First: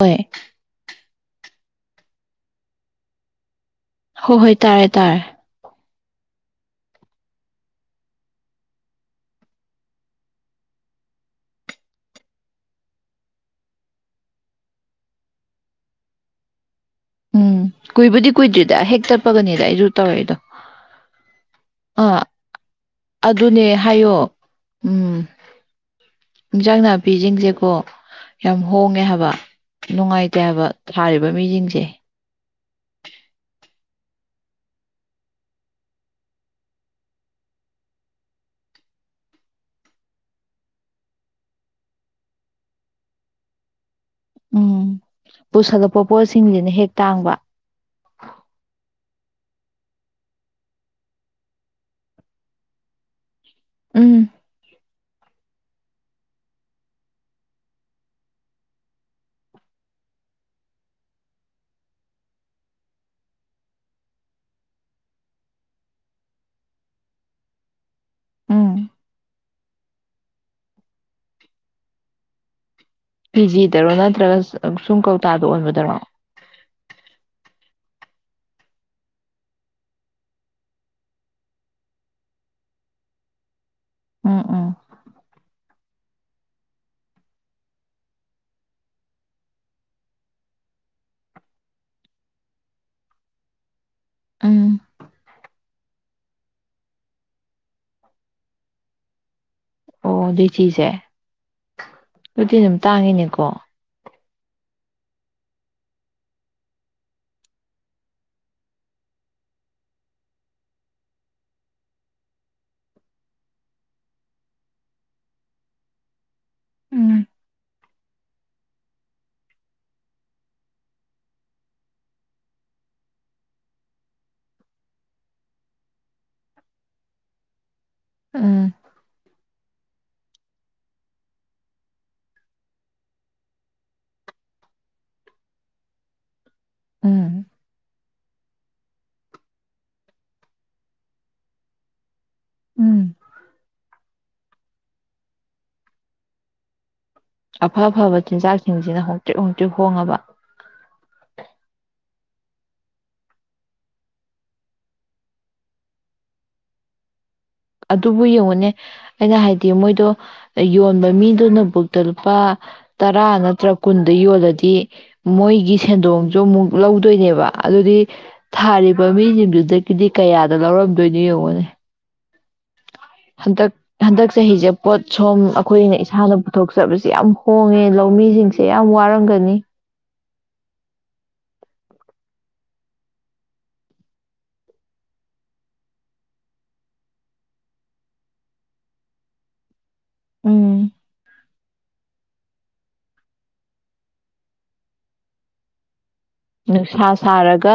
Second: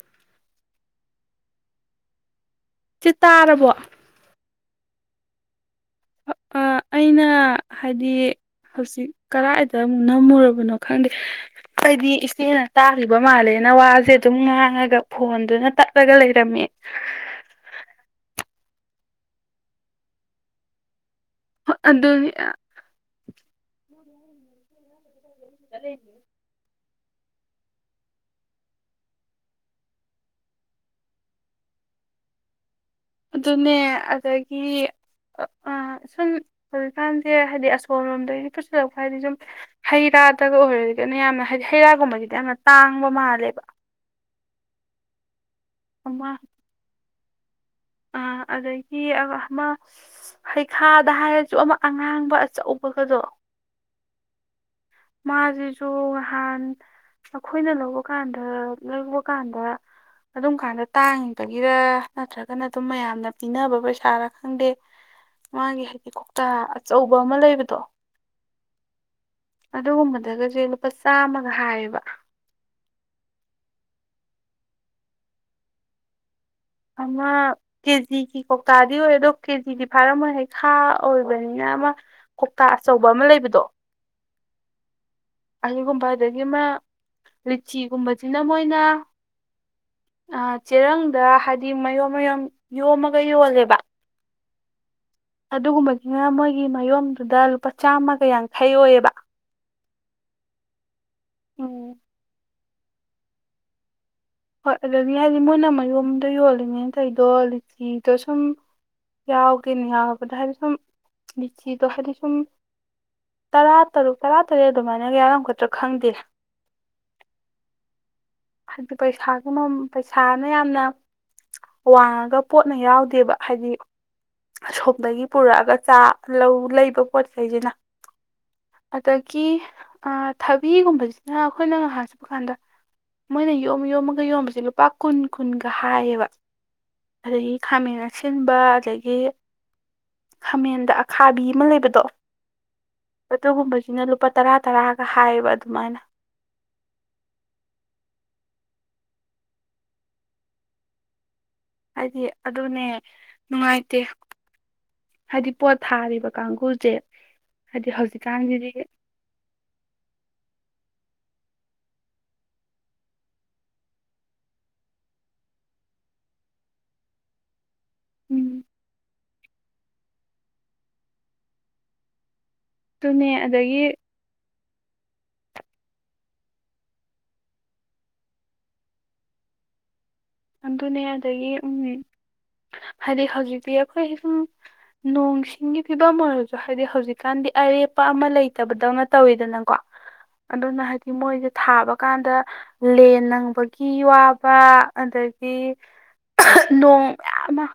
ꯍꯣꯏ ꯁꯤ ꯇꯥꯔꯕꯣ ꯍꯣꯣꯏ ꯍꯣꯏ ꯇꯥꯔꯦ ꯇꯥꯔꯦ ꯑ ꯑꯩꯅ ꯍꯥꯏꯗꯤ ꯍꯧꯖꯤꯛ ꯀꯗꯥꯥꯏꯗꯨꯛ ꯅꯝꯃꯨꯔꯕꯅꯣ ꯈꯪꯗꯦ ꯑꯩꯗꯤ ꯏꯆꯦꯅ ꯇꯥꯈꯤꯕ ꯃꯥꯜꯂꯦꯅ ꯋꯥꯁꯦ ꯑꯗꯨꯝ ꯉꯥꯡꯉꯒ ꯐꯣꯟꯗꯨꯅ ꯇꯠꯂꯒ ꯂꯩꯔꯝꯃꯤ ꯎꯝ ꯀꯨꯏꯕꯨꯗꯤ ꯀꯨꯏꯗ꯭ꯔꯤꯗ ꯍꯦꯛ ꯆꯠꯄꯒꯅꯤꯗ ꯑꯩꯁꯨ ꯇꯧꯔꯦꯗꯣ ꯑꯗꯨ ꯑꯗꯨꯅꯦ ꯍꯥꯏꯌꯣ ꯎꯝ ꯆꯂꯦ ꯏꯟꯖꯥꯡ ꯅꯥꯄꯤꯁꯤꯡꯁꯦꯀꯣ ꯌꯥꯝ ꯍꯣꯡꯉꯦ ꯍꯥꯏꯕ ꯅꯨꯡꯉꯥꯏꯇꯦ ꯍꯥꯏꯕ ꯊꯥꯔꯤꯕ ꯃꯤꯁꯤꯡꯁꯦ ꯑꯗꯨꯅꯦ ꯑꯗꯒꯤ ꯁꯨꯝ ꯍꯧꯖꯤꯛꯀꯥꯟꯁꯦ ꯍꯥꯏꯗꯤ ꯑꯁꯣꯣꯟ ꯂꯣꯝꯗꯒꯤ ꯄꯨꯠꯁꯤꯜꯂꯛꯄ ꯍꯥꯏꯗꯤ ꯁꯨꯝ ꯍꯩ ꯔꯥꯗꯒ ꯑꯣꯏꯔꯔꯒꯅ ꯌꯥꯝꯅ ꯍꯥꯏꯗꯤ ꯍꯩꯔꯥꯒꯨꯝꯕꯁꯤꯗꯤ ꯌꯥꯝꯅ ꯇꯥꯡꯕ ꯃꯥꯜꯂꯦꯕ ꯎꯝ ꯄꯨꯁꯜꯂꯛꯄ ꯄꯣꯠꯁꯤꯡꯁꯤꯅ ꯍꯦꯛ ꯇꯥꯡꯕ ꯑꯥ ꯑꯗꯒꯤ ꯑꯃ ꯍꯩꯈꯥꯗ ꯍꯥꯏꯔꯁꯨ ꯑꯃ ꯑꯉꯥꯡꯕ ꯑꯆꯧꯕꯒꯗꯣ ꯎꯝ ꯃꯥꯁꯤꯁꯨ ꯅꯍꯥꯟ ꯅꯈꯣꯏꯅ ꯂꯧꯕ ꯀꯥꯟꯗ ꯂꯧꯕ ꯀꯥꯟꯗ ꯑꯗꯨꯝ ꯀꯥꯟꯗ ꯇꯥꯡꯉꯤꯕꯒꯤꯔ ꯅꯠꯇ꯭ꯔꯒꯅ ꯑꯗꯨꯝ ꯃꯌꯥꯝꯅ ꯄꯤꯅꯕ ꯄꯩꯁꯥꯔꯥ ꯈꯪꯗꯦ ꯃꯥꯒꯤ ꯍꯥꯏꯗꯤ ꯀꯧꯇꯥ ꯑꯆꯧꯕ ꯑꯃ ꯂꯩꯕꯗꯣ ꯎꯝ ꯑꯗꯨꯒꯨꯝꯕꯗꯒꯁꯦ ꯂꯨꯄꯥ ꯆꯥꯝꯃꯒ ꯍꯥꯏꯌꯦꯕ ꯄꯤ ꯖꯤꯗꯔꯣ ꯅꯠꯇ꯭ꯔꯒ ꯁꯨꯝ ꯀꯧꯇꯥꯗ ꯑꯣꯟꯕꯗꯔꯣ ꯑꯃ ꯀꯦꯖꯤꯒꯤ ꯀꯧꯇꯥꯗꯤ ꯑꯣꯏ ꯑꯗꯣ ꯀꯦꯖꯤꯗꯤ ꯐꯥꯔꯝꯃꯣꯏ ꯍꯥꯏꯩ ꯈꯥ ꯑꯣꯏꯕꯅꯤꯅ ꯑꯃ ꯀꯧꯇꯥ ꯑꯆꯧꯕ ꯑꯃ ꯂꯩꯕꯗꯣ ꯎꯝ ꯎꯝ ꯑꯗꯨꯒꯨꯝꯕ ꯑꯗꯒꯤ ꯑꯃ ꯂꯤꯆꯤꯒꯨꯝꯕꯁꯤꯅ ꯃꯣꯏꯅ ꯆꯦꯔꯪꯗ ꯍꯥꯏꯗꯤ ꯃꯌꯣꯟꯝ ꯃꯌꯣꯟ ꯌꯣꯝꯃꯒ ꯌꯣꯜꯂꯦꯕ ꯎꯝ ꯑꯗꯨꯒꯨꯝꯕꯒꯤꯅ ꯃꯣꯏꯒꯤ ꯃꯌꯣꯟꯝꯗꯨꯗ ꯂꯨꯄꯥ ꯆꯥꯝꯃꯒ ꯌꯥꯡꯈꯩ ꯑꯣꯏꯌꯦꯕ ꯑꯣꯗꯤ ꯆꯤꯖ ꯑꯦ ꯎꯝ ꯑꯗꯨꯨꯤ ꯑꯗꯨꯝ ꯇꯥꯡꯉꯤꯅꯦꯀꯣ ꯍꯣꯏ ꯑꯗꯨꯗꯒꯤ ꯍꯥꯏꯗꯤ ꯃꯣꯏꯅ ꯃꯌꯣꯝꯗ ꯌꯣꯜꯂꯤꯉꯩꯅꯇꯩꯗꯣ ꯂꯤꯆꯤꯗꯣ ꯁꯨꯝ ꯌꯥꯎꯗꯦꯅꯦ ꯌꯥꯎꯔꯕꯗ ꯍꯥꯏꯗꯤ ꯁꯨꯝ ꯂꯤꯆꯤꯗꯣ ꯍꯥꯏꯗꯤ ꯁꯨꯝ ꯇꯔꯥ ꯇꯔꯨꯛ ꯇꯔꯥ ꯇꯔꯦꯠ ꯑꯗꯨꯃꯥꯏꯅꯒ ꯌꯥꯔꯝꯒꯗ꯭ꯔꯥ ꯈꯪꯗꯦ ꯎꯝ ꯑꯗꯨꯗ ꯄꯩꯁꯥꯒꯤ ꯄꯩꯁꯥꯅ ꯌꯥꯝꯅ ꯋꯥꯡꯉꯒ ꯄꯣꯠꯅ ꯌꯥꯎꯗꯦꯕ ꯍꯥꯏꯗꯤ ꯑꯁꯣꯝꯗꯒꯤ ꯄꯨꯔꯛꯑꯒ ꯆꯥ ꯂꯧ ꯂꯩꯕ ꯄꯣꯠꯆꯩꯁꯤꯅ ꯎꯝ ꯑꯗꯒꯤ ꯊꯕꯤꯒꯨꯝꯕꯁꯤꯅ ꯑꯩꯈꯣꯏꯅ ꯉꯥꯏꯍꯥꯛ ꯆꯠꯄ ꯀꯥꯟꯗ ꯃꯣꯏꯅ ꯌꯣꯝ ꯌꯣꯝꯃꯒ ꯌꯣꯝꯕꯁꯦ ꯂꯨꯄꯥ ꯀꯨꯟ ꯀꯨꯟꯒ ꯍꯥꯏꯌꯦꯕ ꯎꯝ ꯑꯗꯒꯤ ꯈꯥꯃꯦꯟ ꯑꯁꯤꯟꯕ ꯑꯗꯒꯤ ꯈꯥꯃꯦꯟꯗ ꯑꯈꯥꯕꯤ ꯑꯃ ꯂꯩꯕꯗꯣ ꯎꯝ ꯑꯗꯨꯒꯨꯝꯕꯁꯤꯅ ꯂꯨꯄꯥ ꯇꯔꯥ ꯇꯔꯥꯒ ꯍꯥꯏꯌꯦꯕ ꯑꯗꯨꯃꯥꯏꯅ ꯑꯐ ꯑꯐꯕ ꯆꯤꯟꯖꯥꯛꯁꯤꯡꯁꯤꯅ ꯍꯣꯡꯇꯤꯦꯛ ꯍꯣꯡꯇꯤꯦꯛ ꯍꯣꯡꯉꯕ ꯍꯥꯏꯗꯤ ꯑꯗꯨꯅꯦ ꯅꯨꯡꯉꯥꯏꯇꯦ ꯍꯥꯏꯗꯤ ꯄꯣꯠ ꯊꯥꯔꯤꯕ ꯀꯥꯡꯒꯨꯁꯦ ꯍꯥꯏꯗꯤ ꯑꯗꯨꯕꯨ ꯌꯦꯡꯉꯨꯅꯦ ꯍꯧꯖꯤꯛꯀꯥꯟꯒꯤꯗꯤ ꯑꯩꯅ ꯍꯥꯏꯗꯤ ꯃꯣꯏꯗꯣ ꯌꯣꯟꯕ ꯃꯤ ꯑꯗꯨꯅꯕꯨꯛꯇ ꯂꯨꯄꯥ ꯇꯔꯥ ꯅꯠꯇ꯭ꯔ ꯀꯨꯟꯗ ꯌꯣꯜꯂꯗꯤ ꯃꯣꯏꯒꯤ ꯁꯦꯟꯗꯣꯡꯁꯨ ꯑꯃꯨꯛ ꯂꯧꯗꯣꯏꯅꯦꯕ ꯑꯗꯨꯗꯤ ꯎꯝ ꯊꯥꯔꯤꯕ ꯃꯤꯁꯤꯡꯗꯨꯗꯒꯤꯗꯤ ꯀꯌꯥ ꯑꯗ ꯂꯧꯔꯝꯗꯣꯏꯅꯦ ꯌꯦꯡꯉꯣꯅꯦ ꯑꯗꯨꯅꯦ ꯍꯟꯗꯛ ꯑꯗꯒꯤ ꯍꯟꯗꯛꯁꯦ ꯍꯖ ꯄꯣꯠ ꯁꯣꯝ ꯑꯩꯈꯣꯏꯅ ꯏꯁꯥꯅ ꯄꯨꯊꯣꯛꯆꯕꯕꯁꯤꯦ ꯌꯥꯝ ꯍꯣꯡꯉꯦ ꯂꯧꯃꯤꯁꯤꯡꯁꯦ ꯌꯥꯝ ꯋꯥꯔꯝꯒꯅꯤ ꯑꯗꯨꯅꯦ ꯑꯗꯒꯤ ꯎꯝ ꯍꯥꯏꯗꯤ ꯍꯧꯖꯤꯛꯇꯤ ꯑꯩꯈꯣꯏ ꯁꯨꯝ ꯅꯣꯡ ꯁꯤꯡꯒꯤ ꯐꯤꯕꯝ ꯑꯣꯏꯔꯁꯨ ꯍꯥꯏꯗꯤ ꯍꯧꯖꯤꯛꯀꯥꯟꯗꯤ ꯑꯔꯦꯞꯄ ꯑꯃ ꯂꯩꯇꯕꯗꯧꯅ ꯇꯧꯋꯤꯗꯅꯀꯣ ꯑꯗꯨꯅ ꯎꯝ ꯍꯥꯏꯗꯤ ꯃꯣꯏꯁ ꯊꯥꯕ ꯀꯥꯟꯗ ꯂꯦꯟ ꯅꯪꯕꯒꯤ ꯋꯥꯕ ꯑꯗꯒꯤ ꯅꯣꯡ ꯅꯨꯡꯁꯥ ꯃꯌꯥꯝ ꯑꯃ ꯁꯥꯔꯒ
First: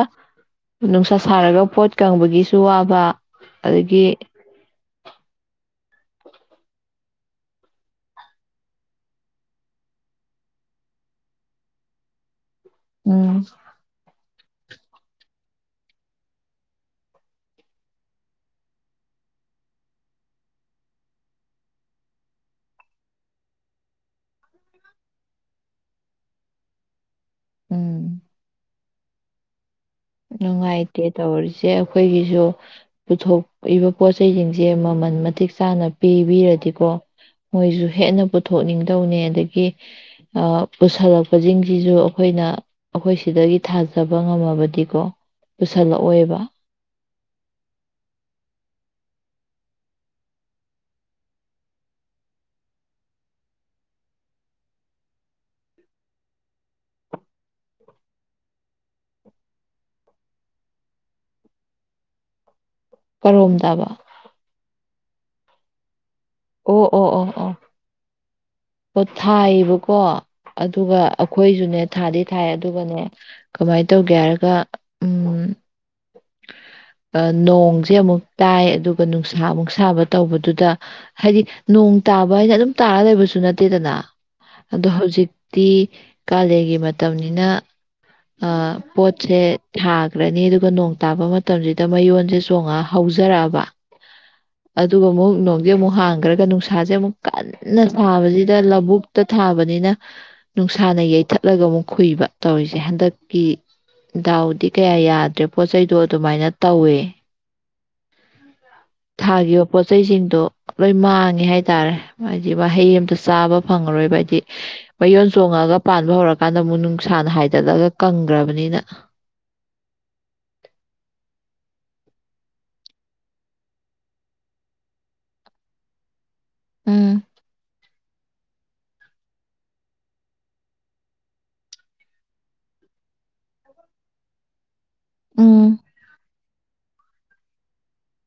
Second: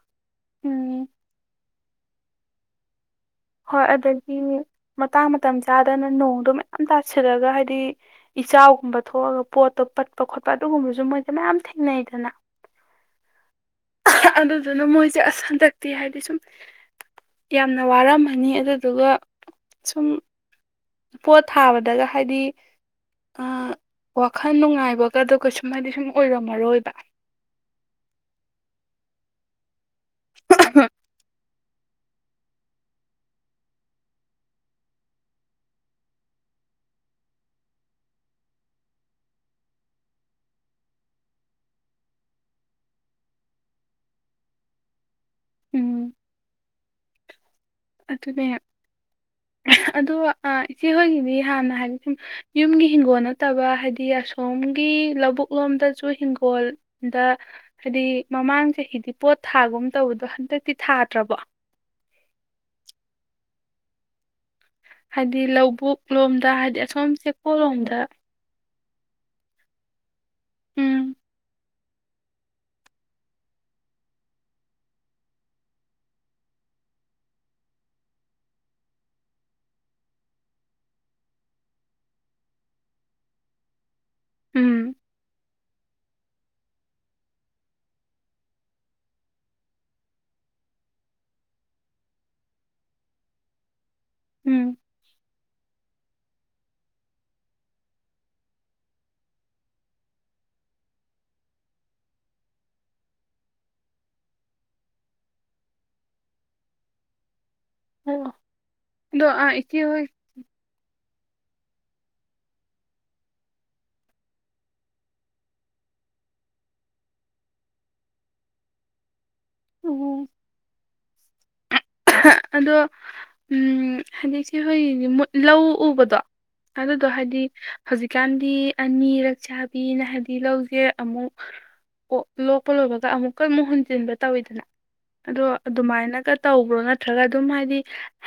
ꯎꯝ ꯅꯨꯡꯁꯥ ꯁꯥꯔꯒ ꯄꯣꯠ ꯀꯪꯕꯒꯤꯁꯨ ꯋꯥꯕ ꯍꯣꯏ ꯑꯗꯒꯤ ꯃꯇꯥꯡ ꯃꯇꯝ ꯆꯥ ꯑꯗꯨꯗꯅ ꯅꯣꯡꯗꯣ ꯃꯌꯥꯝ ꯇꯥꯁꯤꯜꯂꯒ ꯍꯥꯏꯗꯤ ꯏꯆꯥꯎꯒꯨꯝꯕ ꯊꯣꯛꯑꯒ ꯄꯣꯠꯇꯣ ꯄꯠꯄ ꯈꯣꯠꯄ ꯑꯗꯨꯒꯨꯝꯕꯁꯨ ꯃꯣꯏꯗ ꯃꯌꯥꯝ ꯊꯦꯡꯅꯩꯗꯅ ꯎꯝ ꯑꯗꯨꯗꯨꯅ ꯃꯣꯏꯁꯦ ꯑꯁ ꯍꯟꯗꯛꯇꯤ ꯍꯥꯏꯗꯤ ꯁꯨꯝ ꯌꯥꯝꯅ ꯋꯥꯔꯝꯕ ꯐꯅꯤ ꯑꯗꯨꯗꯨꯒ ꯁꯨꯝ ꯄꯣꯠ ꯊꯥꯕꯗꯒ ꯍꯥꯏꯗꯤ ꯋꯥꯈꯜ ꯅꯨꯡꯉꯥꯏꯕꯒꯗꯒ ꯁꯨꯝ ꯍꯥꯏꯗꯤ ꯁꯨꯝ ꯑꯣꯏꯔꯝꯃꯔꯣꯏꯕ ꯎꯝ ꯅꯪꯥꯏꯇꯦ ꯇꯧꯔꯁꯤ ꯁꯦ ꯑꯩꯈꯣꯏꯒꯤꯁꯨ ꯄꯨꯊꯣꯛꯏꯕ ꯄꯣꯠꯆꯁꯤꯡꯁꯦ ꯃꯃꯜ ꯃꯇꯤꯛ ꯆꯥꯅ ꯄꯤꯕꯤꯔꯗꯤꯀꯣ ꯃꯣꯏꯁꯨ ꯍꯦꯟꯅ ꯄꯨꯊꯣꯛꯅꯤꯡꯗꯧꯅꯤ ꯑꯗꯒꯤ ꯄꯨꯁꯜꯂꯛꯄꯁꯤꯡꯁꯤꯁꯨ ꯑꯩꯈꯣꯏꯅ ꯑꯩꯈꯣꯏ ꯁꯤꯗꯒꯤ ꯊꯥꯖꯕ ꯉꯝꯃꯕꯗꯤ ꯀꯣ ꯎꯝ ꯄꯨꯁꯜꯂꯛꯑꯣꯏꯕ ꯑꯗꯨꯅꯦ ꯑꯣ ꯏꯆꯦꯍꯣꯏꯒꯤꯗꯤ ꯍꯥꯟꯅ ꯍꯥꯏꯗꯤ ꯁꯨꯝ ꯌꯨꯝꯒꯤ ꯍꯤꯡꯒꯣꯜ ꯅꯠꯇꯕ ꯍꯥꯏꯗꯤ ꯑꯁꯣꯝꯒꯤ ꯂꯧꯕꯨꯛ ꯂꯣꯝꯗꯁꯨ ꯍꯤꯡꯒꯣꯜꯗ ꯍꯥꯏꯗꯤ ꯃꯃꯥꯡ ꯆꯍꯤꯗꯤ ꯄꯣꯠ ꯊꯥꯒꯨꯝ ꯇꯧꯕꯗꯣ ꯍꯟꯗꯛꯇꯤ ꯊꯥꯗ꯭ꯔꯕꯣ ꯀꯔꯣꯝꯗꯕ ꯍꯥꯏꯗꯤ ꯂꯧꯕꯨ ꯂꯣꯝꯗ ꯍꯥꯏꯗꯤ ꯑꯣ ꯑꯁꯣꯝ ꯆꯦꯛꯄꯣ ꯂꯣꯝꯗ ꯄ ꯊꯥꯏꯌꯦꯕꯀꯣ ꯑꯗꯨꯒ ꯎꯝ ꯑꯩꯈꯣꯏꯁꯨꯅꯦ ꯊꯥꯗꯤ ꯊꯥꯏ ꯑꯗꯨꯒꯅꯦ ꯀꯃꯥꯏꯅ ꯇꯧꯒꯦ ꯍꯥꯏꯔꯒ ꯎꯝ ꯅꯣꯡꯁꯦ ꯑꯃꯨꯛ ꯇꯥꯏ ꯑꯗꯨꯒ ꯅꯨꯡꯁꯥ ꯑꯃꯨꯛ ꯁꯥꯕ ꯇꯧꯕꯗꯨꯗ ꯍꯥꯏꯗꯤ ꯅꯣꯡ ꯇꯥꯕ ꯍꯥꯏꯅ ꯑꯗꯨꯝ ꯇꯥꯔ ꯂꯩꯕꯁꯨ ꯅꯠꯇꯦꯗꯅ ꯑꯗꯣ ꯎꯝ ꯍꯧꯖꯤꯛꯇꯤ ꯀꯥꯂꯦꯟꯒꯤ ꯃꯇꯝꯅꯤꯅ ꯄꯣꯠꯁꯦ ꯊꯈ꯭ꯔꯅꯤ ꯑꯗꯨꯒ ꯅꯣꯡ ꯇꯥꯕ ꯃꯇꯝꯁꯤꯗ ꯃꯌꯣꯟꯁꯦ ꯆꯣꯡꯉꯛ ꯍꯧꯖꯔꯛꯑꯕ ꯎꯝ ꯑꯗꯨꯒ ꯑꯃꯨꯛ ꯅꯣꯡꯗꯤ ꯑꯃꯨꯛ ꯍꯥꯡꯈ꯭ꯔꯒ ꯅꯨꯡꯁꯥꯁꯦ ꯑꯃꯨꯛ ꯀꯟꯅ ꯊꯥꯕꯁꯤꯗ ꯂꯧꯕꯨꯛꯇ ꯊꯥꯕꯅꯤꯅ ꯅꯨꯡꯁꯥꯅ ꯌꯩꯊꯠꯂꯒ ꯑꯃꯨꯛ ꯈꯨꯨꯏꯕ ꯇꯧꯔꯤꯁꯦ ꯍꯟꯗꯛꯀꯤ ꯗꯥꯎꯗꯤ ꯀꯌꯥ ꯌꯥꯗ꯭ꯔꯦ ꯄꯣꯠ ꯆꯩꯩꯗꯣ ꯑꯗꯨꯃꯥꯏꯅ ꯇꯧꯋꯦ ꯑꯣ ꯑꯗꯣ ꯑ ꯊꯥꯈꯤꯕ ꯏꯆꯦ ꯍꯣꯏ ꯄꯣꯠꯆꯩꯁꯤꯡꯗꯣ ꯂꯨꯏ ꯃꯥꯡꯉꯦ ꯍꯥꯏꯇꯥꯔꯦ ꯍꯥꯏꯕꯗꯤ ꯃꯍꯩ ꯑꯃꯝꯇ ꯆꯥꯕ ꯐꯪꯉꯔꯣꯏꯕ ꯍꯥꯏꯗꯤ ꯃꯌꯣꯟ ꯆꯣꯡꯉꯒ ꯄꯥꯟꯕ ꯍꯧꯔꯀꯥꯟꯗ ꯑꯃꯨꯛ ꯅꯨꯡꯁꯥꯅ ꯍꯥꯏꯗꯠꯂꯒ ꯀꯪꯈ꯭ꯔꯕꯅꯤꯅ ꯑꯣ ꯑꯗꯣ ꯎꯝ ꯍꯥꯏꯗꯤ ꯏꯆꯦ ꯍꯣꯏꯒꯤ ꯂꯧ ꯎꯕꯗꯣ ꯑꯗꯨꯗꯗꯣ ꯎꯝ ꯍꯥꯏꯗꯤ ꯍꯧꯖꯤꯛꯀꯥꯟꯗꯤ ꯑꯅꯤꯔꯛꯁꯥꯕꯤꯅ ꯍꯥꯏꯕꯗꯤ ꯂꯧꯁꯦ ꯑꯃꯨꯛ ꯑꯣ ꯂꯣꯛꯄ ꯂꯣꯏꯕꯒ ꯑꯃꯨꯛ ꯀꯃꯨꯛ ꯍꯨꯟꯖꯤꯟꯕ ꯇꯧꯋꯤꯗꯅ ꯑꯗꯣ ꯎꯝ ꯑꯗꯨꯃꯥꯏꯅꯒ ꯇꯥꯎ ꯇꯧꯕꯔꯣ ꯅꯠꯇ꯭ꯔꯒ ꯑꯗꯨꯝ ꯍꯥꯏꯗꯤ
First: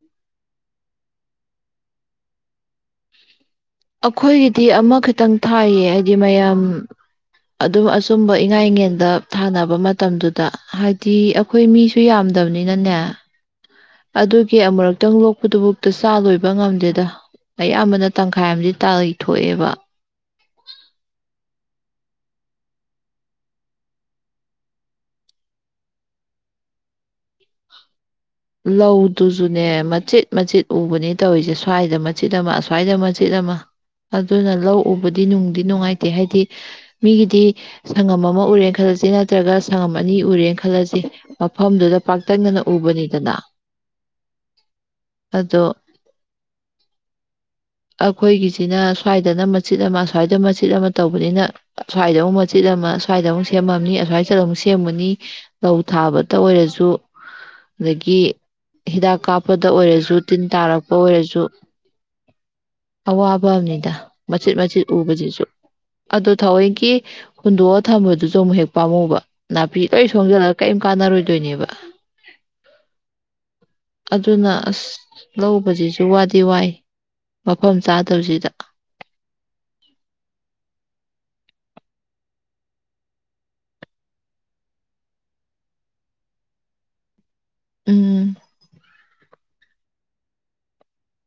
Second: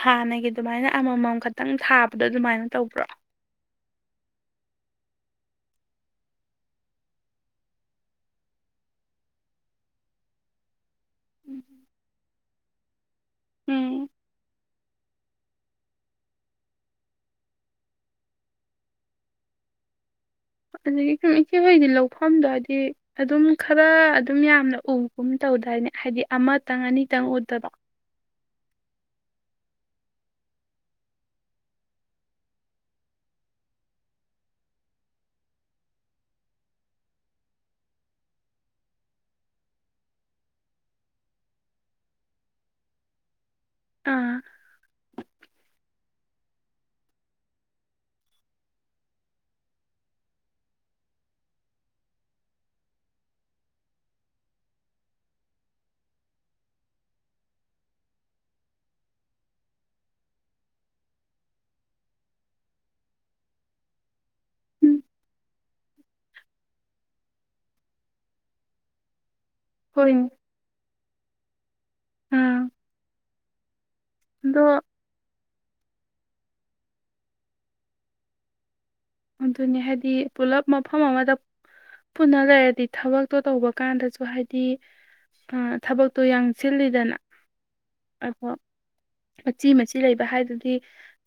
ꯍꯥꯟꯅꯒꯤ ꯑꯗꯨꯃꯥꯏꯅ ꯑꯃꯃꯝ ꯈꯛꯇꯪ ꯊꯥꯕꯗꯣ ꯑꯗꯨꯃꯥꯏꯅ ꯇꯧꯕ꯭ꯔꯣ ꯑꯩꯈꯣꯏꯒꯤꯗꯤ ꯑꯃꯈꯇꯪ ꯊꯥꯏꯌꯦ ꯍꯥꯏꯗꯤ ꯃꯌꯥꯝ ꯑꯗꯨꯝ ꯑꯆꯨꯝꯕ ꯏꯉꯥꯏꯉꯦꯜꯗ ꯊꯥꯅꯕ ꯃꯇꯝꯗꯨꯗ ꯇꯗꯤ ꯑꯩꯈꯣꯏ ꯃꯤꯁꯨ ꯌꯥꯝꯗꯕꯅꯤ ꯑꯩꯅꯅꯦ ꯎꯝ ꯑꯗꯨꯒꯤ ꯑꯃꯨꯔꯛꯇꯪ ꯂꯣꯛꯄꯗꯨꯕꯨꯛꯇ ꯆꯥ ꯂꯣꯏꯕ ꯉꯝꯗꯦꯗ ꯑꯌꯥꯝꯕꯅ ꯇꯪꯈꯥꯏ ꯑꯃꯗꯤ ꯇꯥꯊꯣꯛꯑꯦꯕ ꯑꯗꯨꯗꯒꯤ ꯁꯨꯝ ꯏꯆꯦꯍꯣꯏꯗꯤ ꯂꯧꯐꯝꯗꯣ ꯍꯥꯏꯗꯤ ꯑꯗꯨꯝ ꯈꯔ ꯑꯗꯨꯝ ꯌꯥꯝꯅ ꯎꯒꯨꯝ ꯇꯧꯗꯅꯦ ꯍꯥꯏꯗꯤ ꯑꯃꯇꯪ ꯑꯅꯤꯇꯪ ꯎꯠꯇꯕ ꯂꯧꯗꯨꯁꯨꯅꯦ ꯃꯆꯦꯠ ꯃꯆꯦꯠ ꯎꯕꯅꯦ ꯇꯧꯔꯤꯁꯦ ꯁ꯭ꯋꯥꯏꯗ ꯃꯆꯦꯠ ꯑꯃ ꯑꯁ꯭ꯋꯥꯏꯗ ꯃꯆꯦꯠ ꯑꯃ ꯑꯗꯨꯅ ꯂꯧ ꯎꯕꯗꯤ ꯅꯨꯡꯗꯤ ꯅꯨꯡꯉꯥꯏꯇꯦ ꯍꯥꯏꯗꯤ ꯃꯤꯒꯤꯗꯤ ꯁꯪꯉꯝ ꯑꯃ ꯎꯔꯦꯅ ꯈꯜꯂꯁꯤ ꯅꯠꯇ꯭ꯔꯒ ꯁꯪꯉꯝ ꯑꯅꯤ ꯎꯔꯦꯅ ꯈꯜꯂꯁꯤ ꯃꯐꯝꯗꯨꯗ ꯄꯥꯛꯇꯛꯗꯅ ꯎꯕꯅꯤ ꯗꯅꯥ ꯑꯥ ꯑꯗꯣ ꯑꯩꯈꯣꯏꯒꯤꯁꯤꯅ ꯁ꯭ꯋꯥꯏꯗꯅ ꯃꯆꯦꯠ ꯑꯃ ꯑꯁ꯭ꯋꯥꯏꯗ ꯃꯆꯦꯠ ꯑꯃ ꯇꯧꯕꯅꯤꯅ ꯑꯁ꯭ꯋꯥꯏꯗ ꯑꯃꯨꯛ ꯃꯆꯦꯠ ꯑꯃ ꯁ꯭ꯋꯥꯏꯗ ꯑꯃꯨꯛ ꯁꯦꯝꯃꯝꯅꯤ ꯑꯁ꯭ꯋꯥꯏꯁꯤꯗ ꯑꯃꯨꯛ ꯁꯦꯝꯒꯅꯤ ꯂꯧ ꯊꯥꯕꯇ ꯑꯣꯏꯔꯁꯨ ꯑꯗꯒꯤ ꯍꯤꯗꯥꯛ ꯀꯥꯞꯄꯗ ꯑꯣꯏꯔꯁꯨ ꯇꯤꯟ ꯇꯥꯔꯛꯄ ꯑꯣꯏꯔꯁꯨ ꯑꯋꯥꯕ ꯑꯃꯗ ꯃꯆꯤꯠ ꯃꯆꯤꯠ ꯎꯕꯁꯤꯁꯨ ꯑꯗꯣ ꯊꯋꯏꯒꯤ ꯍꯨꯟꯗꯣꯛꯑ ꯊꯝꯕꯗꯨꯁꯨ ꯑꯃꯨꯛ ꯍꯦꯛ ꯄꯥꯝꯃꯨꯕ ꯅꯥꯄꯤ ꯂꯣꯏ ꯍꯣꯏꯅꯦ ꯁꯣꯡꯖꯜꯂꯒ ꯀꯔꯤꯝ ꯀꯥꯟꯅꯔꯣꯏꯦ ꯑꯗꯧꯏꯅꯦꯕ ꯑꯥ ꯑꯗꯨꯅ ꯑꯗꯣ ꯑꯁ ꯂꯧꯕꯁꯤꯁꯨ ꯏ ꯋꯥꯗꯤ ꯋꯥꯏ ꯃꯐꯝ ꯆꯥꯗꯕꯁꯤꯗ ꯑꯗꯨꯅꯤ ꯍꯥꯏꯗꯤ ꯄꯨꯂꯞ ꯃꯐꯝ ꯑꯃꯗ ꯄꯨꯟꯅ ꯂꯩꯔꯗꯤ ꯊꯕꯛꯇꯣ ꯇꯧꯕ ꯀꯥꯟꯗꯁꯨ ꯍꯥꯏꯗꯤ ꯊꯕꯛꯇꯣ ꯌꯥꯡꯁꯤꯜꯂꯤꯗꯅ ꯎꯝ ꯑꯈꯣ ꯃꯆꯤ ꯃꯆꯤ ꯂꯩꯕ ꯍꯥꯏꯗꯨꯗꯤ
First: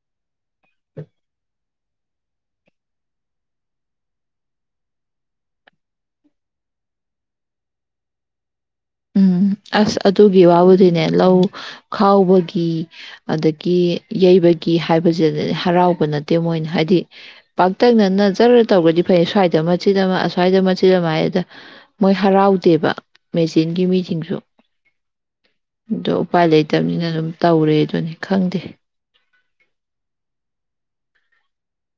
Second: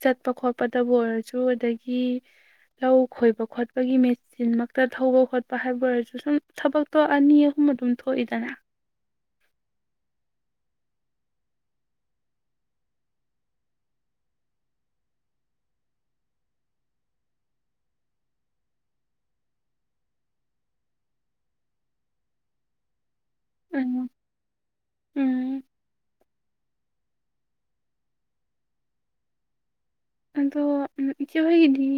ꯆꯠꯄ ꯈꯣꯠꯄ ꯄꯇꯥꯕꯨ ꯑꯣꯏꯔꯥꯁꯨ ꯑꯗꯩ ꯍꯤ ꯂꯧ ꯈꯣꯏꯕ ꯈꯣꯠꯄꯒꯤ ꯃꯦꯆꯤꯟ ꯃꯛꯇ ꯊꯧꯕ ꯈꯣꯠꯄ ꯍꯥꯏꯕ ꯑꯣꯏꯔꯁꯨ ꯁꯨꯝ ꯊꯕꯛꯇꯣ ꯑꯅꯤ ꯑꯍꯨꯝ ꯑꯗꯨꯝ ꯊꯣꯛꯏꯗꯅ ꯎꯝ ꯑꯁ ꯑꯗꯨꯒꯤ ꯋꯥꯕꯨꯗꯤꯅꯦ ꯂꯧ ꯈꯥꯎꯕꯒꯤ ꯑꯗꯒꯤ ꯌꯩꯕꯒꯤ ꯍꯥꯏꯕꯁꯤꯗꯅꯦ ꯍꯔꯥꯎꯕ ꯅꯠꯇꯦ ꯃꯣꯏꯅ ꯍꯥꯏꯗꯤ ꯄꯥꯛꯇꯛꯅꯅꯖꯔ ꯇꯧꯔꯗꯤ ꯐꯩ ꯁ꯭ꯋꯥꯏꯗ ꯃꯆꯤꯗ ꯑꯃ ꯑꯁ꯭ꯋꯥꯏꯗ ꯃꯆꯤꯗ ꯑꯃ ꯍꯥꯏꯗ ꯃꯣꯏ ꯍꯔꯥꯎꯗꯦꯕ ꯇꯦꯟꯒꯤ ꯎꯝ ꯃꯤꯁꯤꯡꯁꯨ ꯎꯝ ꯑꯗꯣ ꯎꯄꯥꯏ ꯂꯩꯇꯕꯅꯤꯅ ꯑꯗꯨꯝ ꯇꯧꯔꯦ ꯑꯗꯨꯅꯤ ꯈꯪꯗꯦ ꯑꯗꯣ ꯏꯆꯦꯣꯏꯒꯤꯗꯤ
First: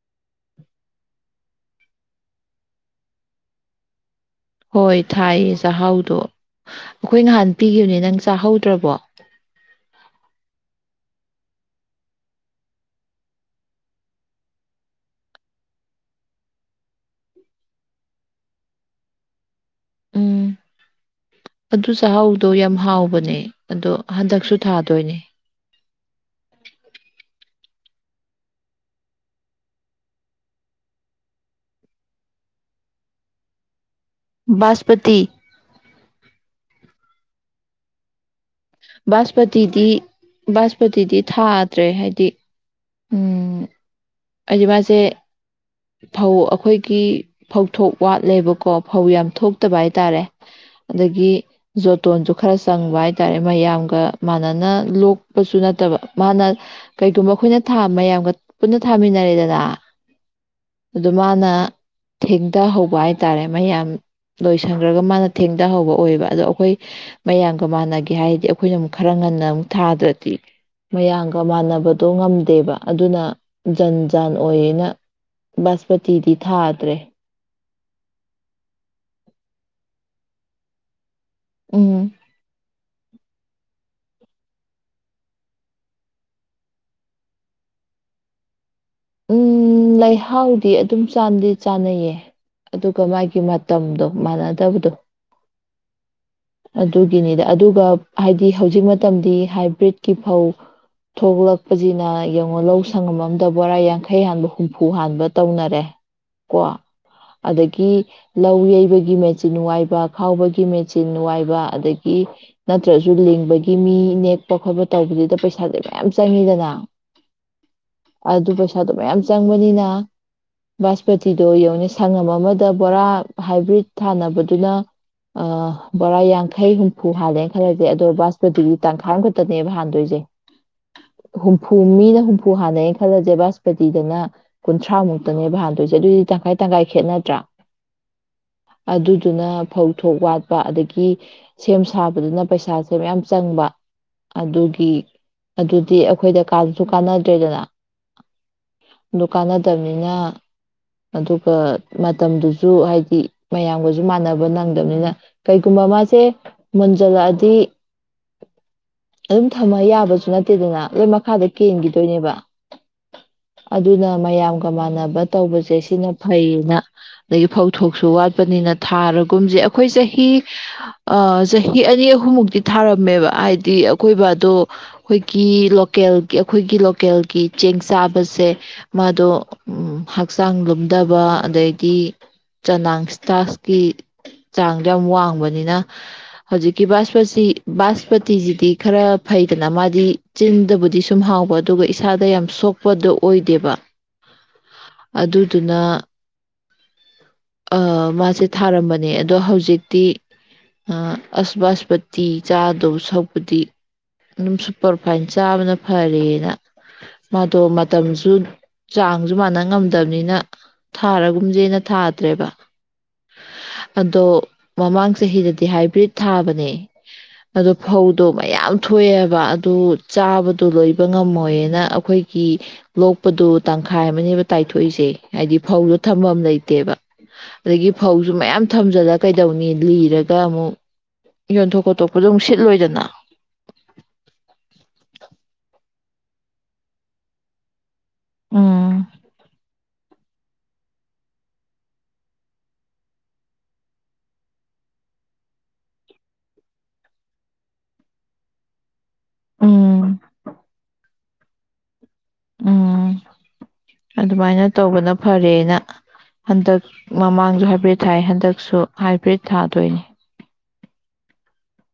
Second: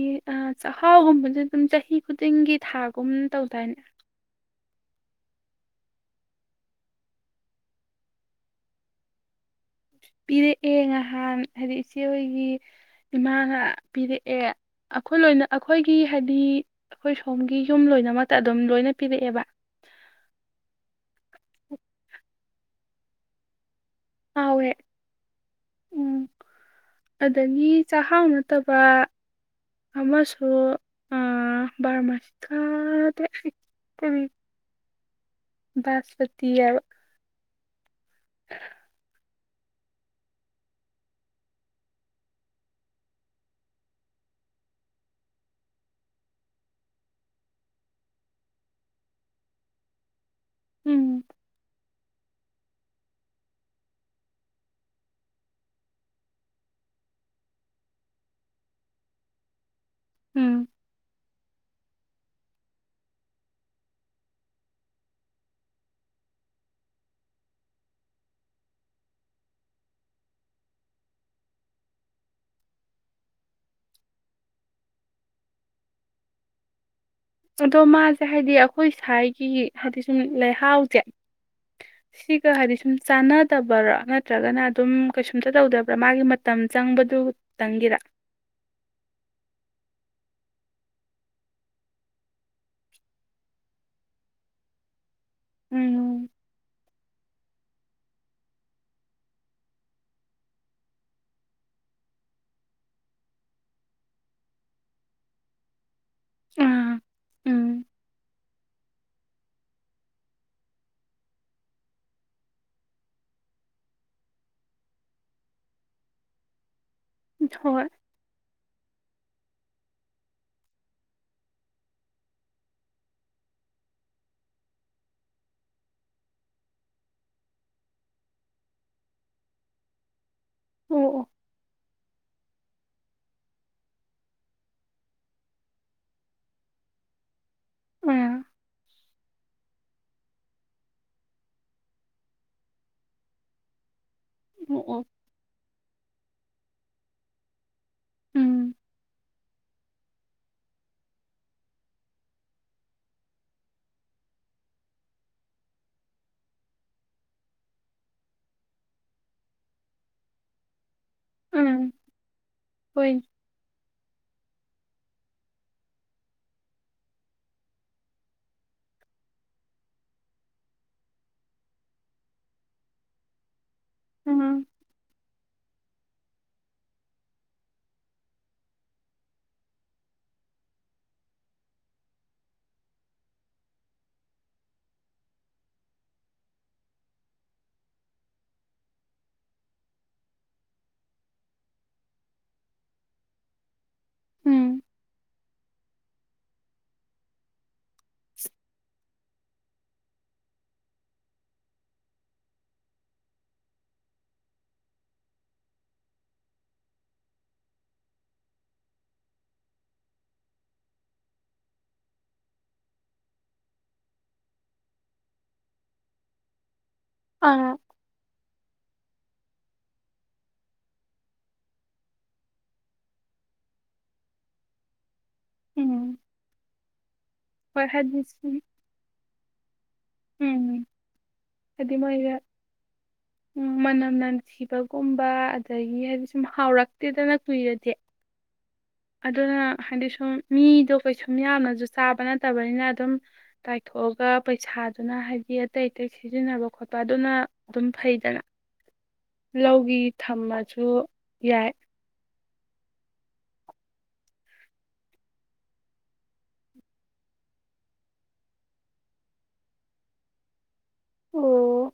ꯆꯥꯛꯍꯥꯎꯒꯨꯝꯕꯗꯤ ꯑꯗꯨꯝ ꯆꯍꯤ ꯈꯨꯗꯤꯡꯒꯤ ꯊꯥꯒꯨꯝ ꯇꯧꯗꯥꯏꯅꯦ ꯍꯣꯏ ꯊꯥꯏꯌꯦ ꯆꯥꯛꯍꯥꯎꯗꯣ ꯑꯩꯈꯣꯏ ꯅꯍꯥꯟ ꯄꯤꯈꯤꯕꯅꯦ ꯅꯪ ꯆꯥꯛꯍꯧꯗ꯭ꯔꯕꯣ ꯄꯤꯔꯛꯑꯦ ꯉꯍꯥꯟ ꯍꯥꯏꯗꯤ ꯏꯆꯦ ꯍꯣꯏꯒꯤ ꯏꯃꯥꯅ ꯄꯤꯔꯛꯑꯦ ꯑꯩꯈꯣꯏ ꯂꯣꯏꯅ ꯑꯩꯈꯣꯏꯒꯤ ꯍꯥꯏꯗꯤ ꯑꯩꯈꯣꯏ ꯁꯣꯝꯒꯤ ꯌꯨꯝ ꯂꯣꯏꯅꯃꯛꯇ ꯑꯗꯨꯝ ꯂꯣꯏꯅ ꯄꯤꯔꯛꯑꯦꯕ ꯎꯝ ꯑꯗꯨꯗ ꯆꯥꯎꯗꯣ ꯌꯥꯝ ꯍꯥꯎꯕꯅꯦ ꯑꯗꯣ ꯍꯟꯗꯛꯁꯨ ꯍꯥꯎꯋꯦ ꯊꯥꯗꯣꯏꯅꯦ ꯅꯤ ꯆꯥꯛꯍꯥꯎ ꯅꯠꯇꯕ ꯑꯃꯁꯨ ꯕꯥꯔꯃꯥꯁꯤ ꯊꯦꯛ ꯕꯥꯁꯄꯇꯤ ꯕꯥꯥꯁꯃꯇ ꯌꯥ ꯍ ꯕꯥꯁꯄꯇꯤꯗꯤ ꯕꯥꯁꯄꯇꯤꯗꯤ ꯊꯥꯗ꯭ꯔꯦ ꯍꯥꯏꯗꯤ ꯍꯥꯏꯗꯤ ꯃꯥꯁꯦ ꯐꯧ ꯑꯩꯈꯣꯏꯒꯤ ꯐꯧꯊꯣꯛ ꯋꯥꯠꯂꯦꯕꯀꯣ ꯐꯧ ꯌꯥꯝ ꯊꯣꯛꯇꯕ ꯍꯥꯏꯇꯥꯔꯦ ꯎꯝ ꯑꯗꯒꯤ ꯃꯇꯣꯟꯁꯨ ꯈꯔ ꯆꯪꯕ ꯍꯥꯏꯇꯥꯔꯦ ꯃꯌꯥꯝꯒ ꯃꯥꯟꯅꯅ ꯂꯣꯛꯄꯁꯨ ꯅꯠꯇꯕ ꯃꯥꯅ ꯀꯩꯒꯨꯝꯕ ꯑꯩꯈꯣꯏꯅ ꯃꯌꯥꯝꯒ ꯄꯨꯟꯅ ꯊꯥꯃꯤꯟꯅꯔꯦꯗꯅ ꯎꯝ ꯑꯗꯨ ꯃꯥꯅ ꯊꯦꯡꯊꯍꯧꯕ ꯍꯥꯏꯇꯥꯔꯦ ꯃꯌꯥꯝ ꯂꯣꯏꯁꯟꯈ꯭ꯔꯒ ꯃꯥꯅ ꯊꯦꯡꯊꯍꯧꯕ ꯑꯣꯏꯕ ꯑꯗꯣ ꯑꯩꯈꯣꯏ ꯃꯌꯥꯝꯒ ꯃꯥꯥꯟꯅ ꯀꯩ ꯍꯥꯏꯗꯤ ꯑꯩꯈꯣꯏꯅ ꯑꯃꯨꯛ ꯈꯔ ꯉꯟꯅ ꯑꯃꯨꯛ ꯊꯥꯗ꯭ꯔꯗꯤ ꯃꯌꯥꯝꯒ ꯃꯥꯟꯅꯕꯗꯣ ꯉꯝꯗꯦꯕ ꯑꯗꯨꯅ ꯖꯟ ꯖꯥꯟ ꯑꯣꯏꯌꯦꯅ ꯕꯥꯁꯄꯇꯤꯗꯤ ꯊꯥꯗ꯭ꯔꯦ ꯑꯗꯣ ꯃꯥꯁꯦ ꯍꯥꯏꯗꯤ ꯑꯩꯈꯣꯏ ꯁ꯭ꯋꯥꯒꯤ ꯍꯥꯏꯗꯤ ꯁꯨꯝ ꯂꯩꯍꯥꯎꯁꯦ ꯎꯝ ꯁꯤ꯭ꯔꯤ ꯀꯥ ꯍꯔꯤꯁꯤꯡꯟ ꯆꯥꯟꯅꯗꯕꯔꯥ ꯅꯠꯇ꯭ꯔꯒꯅ ꯑꯗꯨꯝ ꯀꯩꯁꯨꯝꯇ ꯇꯧꯗꯕ꯭ꯔꯥ ꯃꯥꯒꯤ ꯃꯇꯝ ꯆꯪꯕꯗꯨꯇꯪꯒꯤꯔꯥ ꯎꯝ ꯂꯩꯍꯥꯎꯗꯤ ꯑꯗꯨꯝꯗꯤ ꯆꯥꯟꯅꯩꯌꯦ ꯑꯗꯨꯒ ꯃꯥꯒꯤ ꯃꯇꯝꯗꯣ ꯃꯥꯟꯅꯗꯕꯗꯣ ꯎꯝ ꯑꯗꯨꯗꯒꯤꯅꯤꯗ ꯑꯗꯨꯒ ꯍꯥꯏꯗꯤ ꯍꯧꯖꯤꯛ ꯃꯇꯝꯗꯤ ꯍꯥꯏꯕ꯭ꯔꯤꯠꯀꯤ ꯐꯧ ꯊꯣꯛꯂꯛꯄꯁꯤꯅ ꯌꯦꯡꯉꯨ ꯂꯧ ꯁꯪꯉꯝ ꯑꯝꯗ ꯕꯣꯔꯥ ꯌꯥꯡ ꯌꯥꯡꯈꯩ ꯍꯥꯟꯕ ꯍꯨꯝꯐꯨ ꯍꯥꯟꯕ ꯇꯧꯅꯔꯦ ꯀꯣ ꯑꯥ ꯎꯝ ꯑꯗꯒꯤ ꯂꯧ ꯌꯩꯕꯒꯤ ꯃꯦꯆꯤꯟ ꯋꯥꯏꯕ ꯈꯥꯎꯕꯒꯤ ꯃꯦꯆꯤꯟ ꯋꯥꯏꯕ ꯑꯗꯒꯤ ꯅꯠꯇ꯭ꯔꯁꯨ ꯂꯤꯡꯕꯒꯤ ꯃꯤ ꯅꯦꯛꯄ ꯈꯣꯠꯄ ꯇꯧꯕꯗꯨꯗ ꯄꯩꯁꯥꯁꯦ ꯃꯌꯥꯝ ꯆꯪꯉꯤꯗꯅ ꯍꯣꯏ ꯑꯗꯨ ꯄꯁ ꯄꯩꯁꯥꯗꯣ ꯃꯌꯥꯝ ꯆꯪꯕꯅꯤꯅ ꯕꯥꯁꯄꯇꯤꯗꯣ ꯌꯡꯅꯤ ꯁꯪꯉꯝ ꯑꯃꯗ ꯕꯣꯔꯥ ꯍꯥꯏꯕ꯭ꯔꯤꯠ ꯊꯥꯅꯕꯗꯨꯅ ꯕꯣꯔꯥ ꯌꯥꯡꯈꯩ ꯍꯨꯝꯐꯨ ꯍꯥꯜꯂꯦꯅ ꯈꯜꯂꯁꯦ ꯑꯗꯣ ꯕꯥꯁꯄꯇꯤꯗꯤ ꯇꯥꯡꯈꯥꯏ ꯑꯃꯈꯛꯇꯅꯦꯕ ꯍꯥꯟꯗꯣꯏꯁꯦ ꯑꯣ ꯑꯣ ꯚꯨꯃꯤꯗ ꯍ ꯈꯨ ꯍꯥꯟꯅꯩꯩꯅ ꯈꯜꯂꯁꯦꯕꯁ ꯄꯗꯤꯗꯅ ꯀꯨꯟꯊ꯭ꯔꯥꯃꯨꯛꯇꯅꯦꯕ ꯍꯥꯟꯗꯣꯏꯁꯦ ꯑꯗꯨꯑꯣꯏꯗꯤ ꯇꯪꯈꯥꯏ ꯇꯪꯈꯥꯏ ꯈꯦꯠꯅꯗ꯭ꯔꯥ ꯑꯥ ꯑꯗꯨꯗꯨꯅ ꯐꯧ ꯊꯣꯛ ꯋꯥꯠꯄ ꯑꯗꯒꯤ ꯁꯦꯝ ꯁꯥꯕꯗꯨꯅ ꯄꯩꯁꯥꯁꯦ ꯃꯌꯥꯝ ꯆꯪꯕ ꯑꯣ ꯑꯗꯨꯒꯤ ꯑꯣ ꯑꯗꯨꯗꯤ ꯑꯩꯈꯣꯏꯗ ꯀꯥꯟꯁꯨ ꯀꯥꯟꯅꯗ꯭ꯔꯦꯗꯅ ꯎꯝ ꯑꯗꯨ ꯀꯥꯟꯅꯗꯕꯅꯤꯅ ꯑꯗꯨꯒ ꯃꯇꯝꯗꯨꯁꯨ ꯍꯥꯏꯗꯤ ꯃꯌꯥꯝꯒꯁꯨ ꯃꯥꯟꯅꯕ ꯅꯪꯗꯕꯅꯤꯅ ꯀꯩꯒꯨꯝꯕ ꯃꯥꯁꯦ ꯃꯨꯟꯖꯜꯂꯛꯑꯗꯤ ꯑꯗꯨꯝ ꯊꯝꯃ ꯌꯥꯕꯁꯨ ꯅꯠꯇꯦꯗꯅ ꯂ ꯃꯈꯥꯗ ꯎꯝ ꯀꯦꯟꯈꯤꯗꯣꯏꯅꯦꯕ ꯍꯣꯏ ꯑꯗꯨꯅ ꯃꯌꯥꯝꯒ ꯃꯥꯟꯅꯕ ꯇꯧꯕꯁꯦ ꯁꯤꯅ ꯐꯩꯌꯦꯅ ꯑꯗꯒꯤ ꯐꯧꯊꯣꯛꯁꯨ ꯋꯥꯠꯄꯅꯤꯅ ꯊꯥꯔꯒꯨꯝꯁꯦ ꯑꯩꯈꯣꯏ ꯆꯍꯤ ꯆꯍꯤ ꯑꯅꯤ ꯑꯍꯨꯝꯃꯨꯛꯇꯤ ꯊꯥꯔꯝꯃꯦꯕ ꯍꯥꯏꯗꯤ ꯎꯝ ꯑꯀꯣꯏꯕꯗꯣ ꯑꯩꯈꯣꯏꯒꯤ ꯂꯣꯀꯦꯜꯒꯤ ꯑꯩꯈꯣꯏꯒꯤ ꯂꯣꯀꯦꯜꯒꯤ ꯆꯦꯡ ꯆꯥꯛ ꯁꯄꯠꯁꯦ ꯃꯥꯗꯣ ꯍꯛꯆꯥꯡ ꯂꯨꯝꯗꯕ ꯑꯗꯩꯗꯤ ꯆꯅꯥꯡ ꯁ꯭ꯇꯥꯁꯀꯤ ꯆꯥꯡꯗꯣ ꯌꯥꯝ ꯋꯥꯡꯕꯅꯤꯅ ꯍꯧꯖꯤꯛꯀꯤ ꯕꯥꯁꯄꯇ ꯕꯥꯁꯄꯇꯤꯁꯤꯗꯤ ꯈꯔ ꯐꯩꯗꯅ ꯃꯥꯗꯤ ꯆꯤꯟꯗꯕꯨꯗꯤ ꯁꯨꯝ ꯍꯥꯎꯕ ꯑꯗꯨꯒ ꯏꯁꯥꯗ ꯌꯥꯝ ꯁꯣꯛꯄ ꯄꯗꯣ ꯑꯣꯏꯗꯦꯕ ꯎꯝ ꯑꯗꯨ ꯑꯗꯨꯅ ꯑ ꯃꯥꯁꯦ ꯊꯥꯔꯝꯕꯅꯦ ꯑꯗꯣ ꯍꯧꯖꯤꯛꯇꯤ ꯑꯁꯕꯥꯁꯄꯇꯤ ꯆꯥꯗꯣ ꯁꯛꯄꯗꯤ ꯑꯗꯨꯝ ꯁꯨꯄꯔꯐꯥꯏꯟ ꯆꯥꯕꯅ ꯐꯔꯦꯦꯅ ꯃꯥꯗꯣ ꯃꯇꯝꯁꯨ ꯆꯥꯡꯁꯨ ꯃꯥꯟꯅ ꯉꯝꯗꯕꯅꯤꯅ ꯊꯥꯔꯒꯨꯝꯁꯦꯅ ꯊꯥ ꯠꯇ꯭ꯔꯦꯕ ꯑꯗꯣ ꯃꯃꯥꯡ ꯆꯍꯤꯗꯗꯤ ꯍꯥꯏꯕ꯭ꯔꯤꯠ ꯊꯥꯕꯅꯦ ꯑꯗꯣ ꯑꯥ ꯐꯧꯗꯣ ꯃꯌꯥꯝ ꯊꯣꯛꯑꯦꯕ ꯑꯗꯨ ꯆꯥꯕꯗꯣ ꯂꯣꯏꯕ ꯉꯝꯃꯣꯏꯌꯦꯅ ꯑꯩꯈꯣꯏꯒꯤ ꯂꯣꯛꯄꯗꯨ ꯇꯪꯈꯥꯏ ꯑꯃꯅꯦꯕ ꯇꯥꯏꯊꯣꯛꯏꯁꯦ ꯍꯥꯏꯗꯤ ꯐꯧꯗꯣ ꯎꯝ ꯊꯝꯐꯝ ꯂꯩꯇꯦꯕ ꯑꯗꯒꯤ ꯐꯧꯁꯨ ꯃꯌꯥꯝ ꯊꯝꯖꯔ ꯀꯩꯗꯧꯅꯤ ꯂꯤꯔꯒ ꯑꯃꯨꯛ ꯎꯝꯝ ꯌꯣꯟꯊꯣꯛ ꯍꯥꯏꯗꯤ ꯈꯣꯠꯇꯣꯛꯄꯗꯣ ꯃꯣꯏꯗ ꯑꯃꯨꯛ ꯁꯤꯠꯂꯣꯏꯗꯅ ꯎꯝ ꯃꯅꯝ ꯅꯝꯊꯤꯕꯒꯨꯝꯕ ꯑꯗꯒꯤꯗꯤ ꯁꯨꯝ ꯍꯥꯎꯔꯛꯇꯦꯗꯅ ꯀꯨꯏꯔꯗꯤ ꯎꯝ ꯑꯗꯨꯅ ꯍꯟꯗꯁ ꯁꯨꯝ ꯃꯤꯗꯣ ꯀꯩꯁꯨꯝ ꯌꯥꯝꯅꯁꯨ ꯆꯥꯕ ꯅꯠꯇꯕꯅꯤꯅ ꯑꯗꯨꯝ ꯇꯥꯏꯊꯣꯛꯑꯒ ꯄꯩꯁꯥ ꯑꯗꯨꯅ ꯍꯥꯏꯕꯗꯤ ꯑꯇꯩ ꯑꯇꯩ ꯁꯤꯖꯤꯟꯅꯕ ꯈꯣꯠꯄ ꯑꯗꯨꯅ ꯑꯗꯨꯝ ꯐꯩꯗꯅ ꯂꯧꯒꯤ ꯎꯝ ꯊꯝꯃꯁꯨ ꯌꯥꯏ ꯎꯝ ꯑꯗꯨꯃꯥꯏꯅ ꯇꯧꯕꯅ ꯐꯔꯦꯅ ꯍꯟꯗꯛ ꯃꯃꯥꯡꯁꯨ ꯍꯥꯏꯕ꯭ꯔꯤꯠ ꯊꯥꯏ ꯍꯟꯗꯛꯁꯨ ꯍꯥꯏꯕ꯭ꯔꯤꯠ ꯊꯥꯗꯣꯏꯅꯤ ꯑꯣ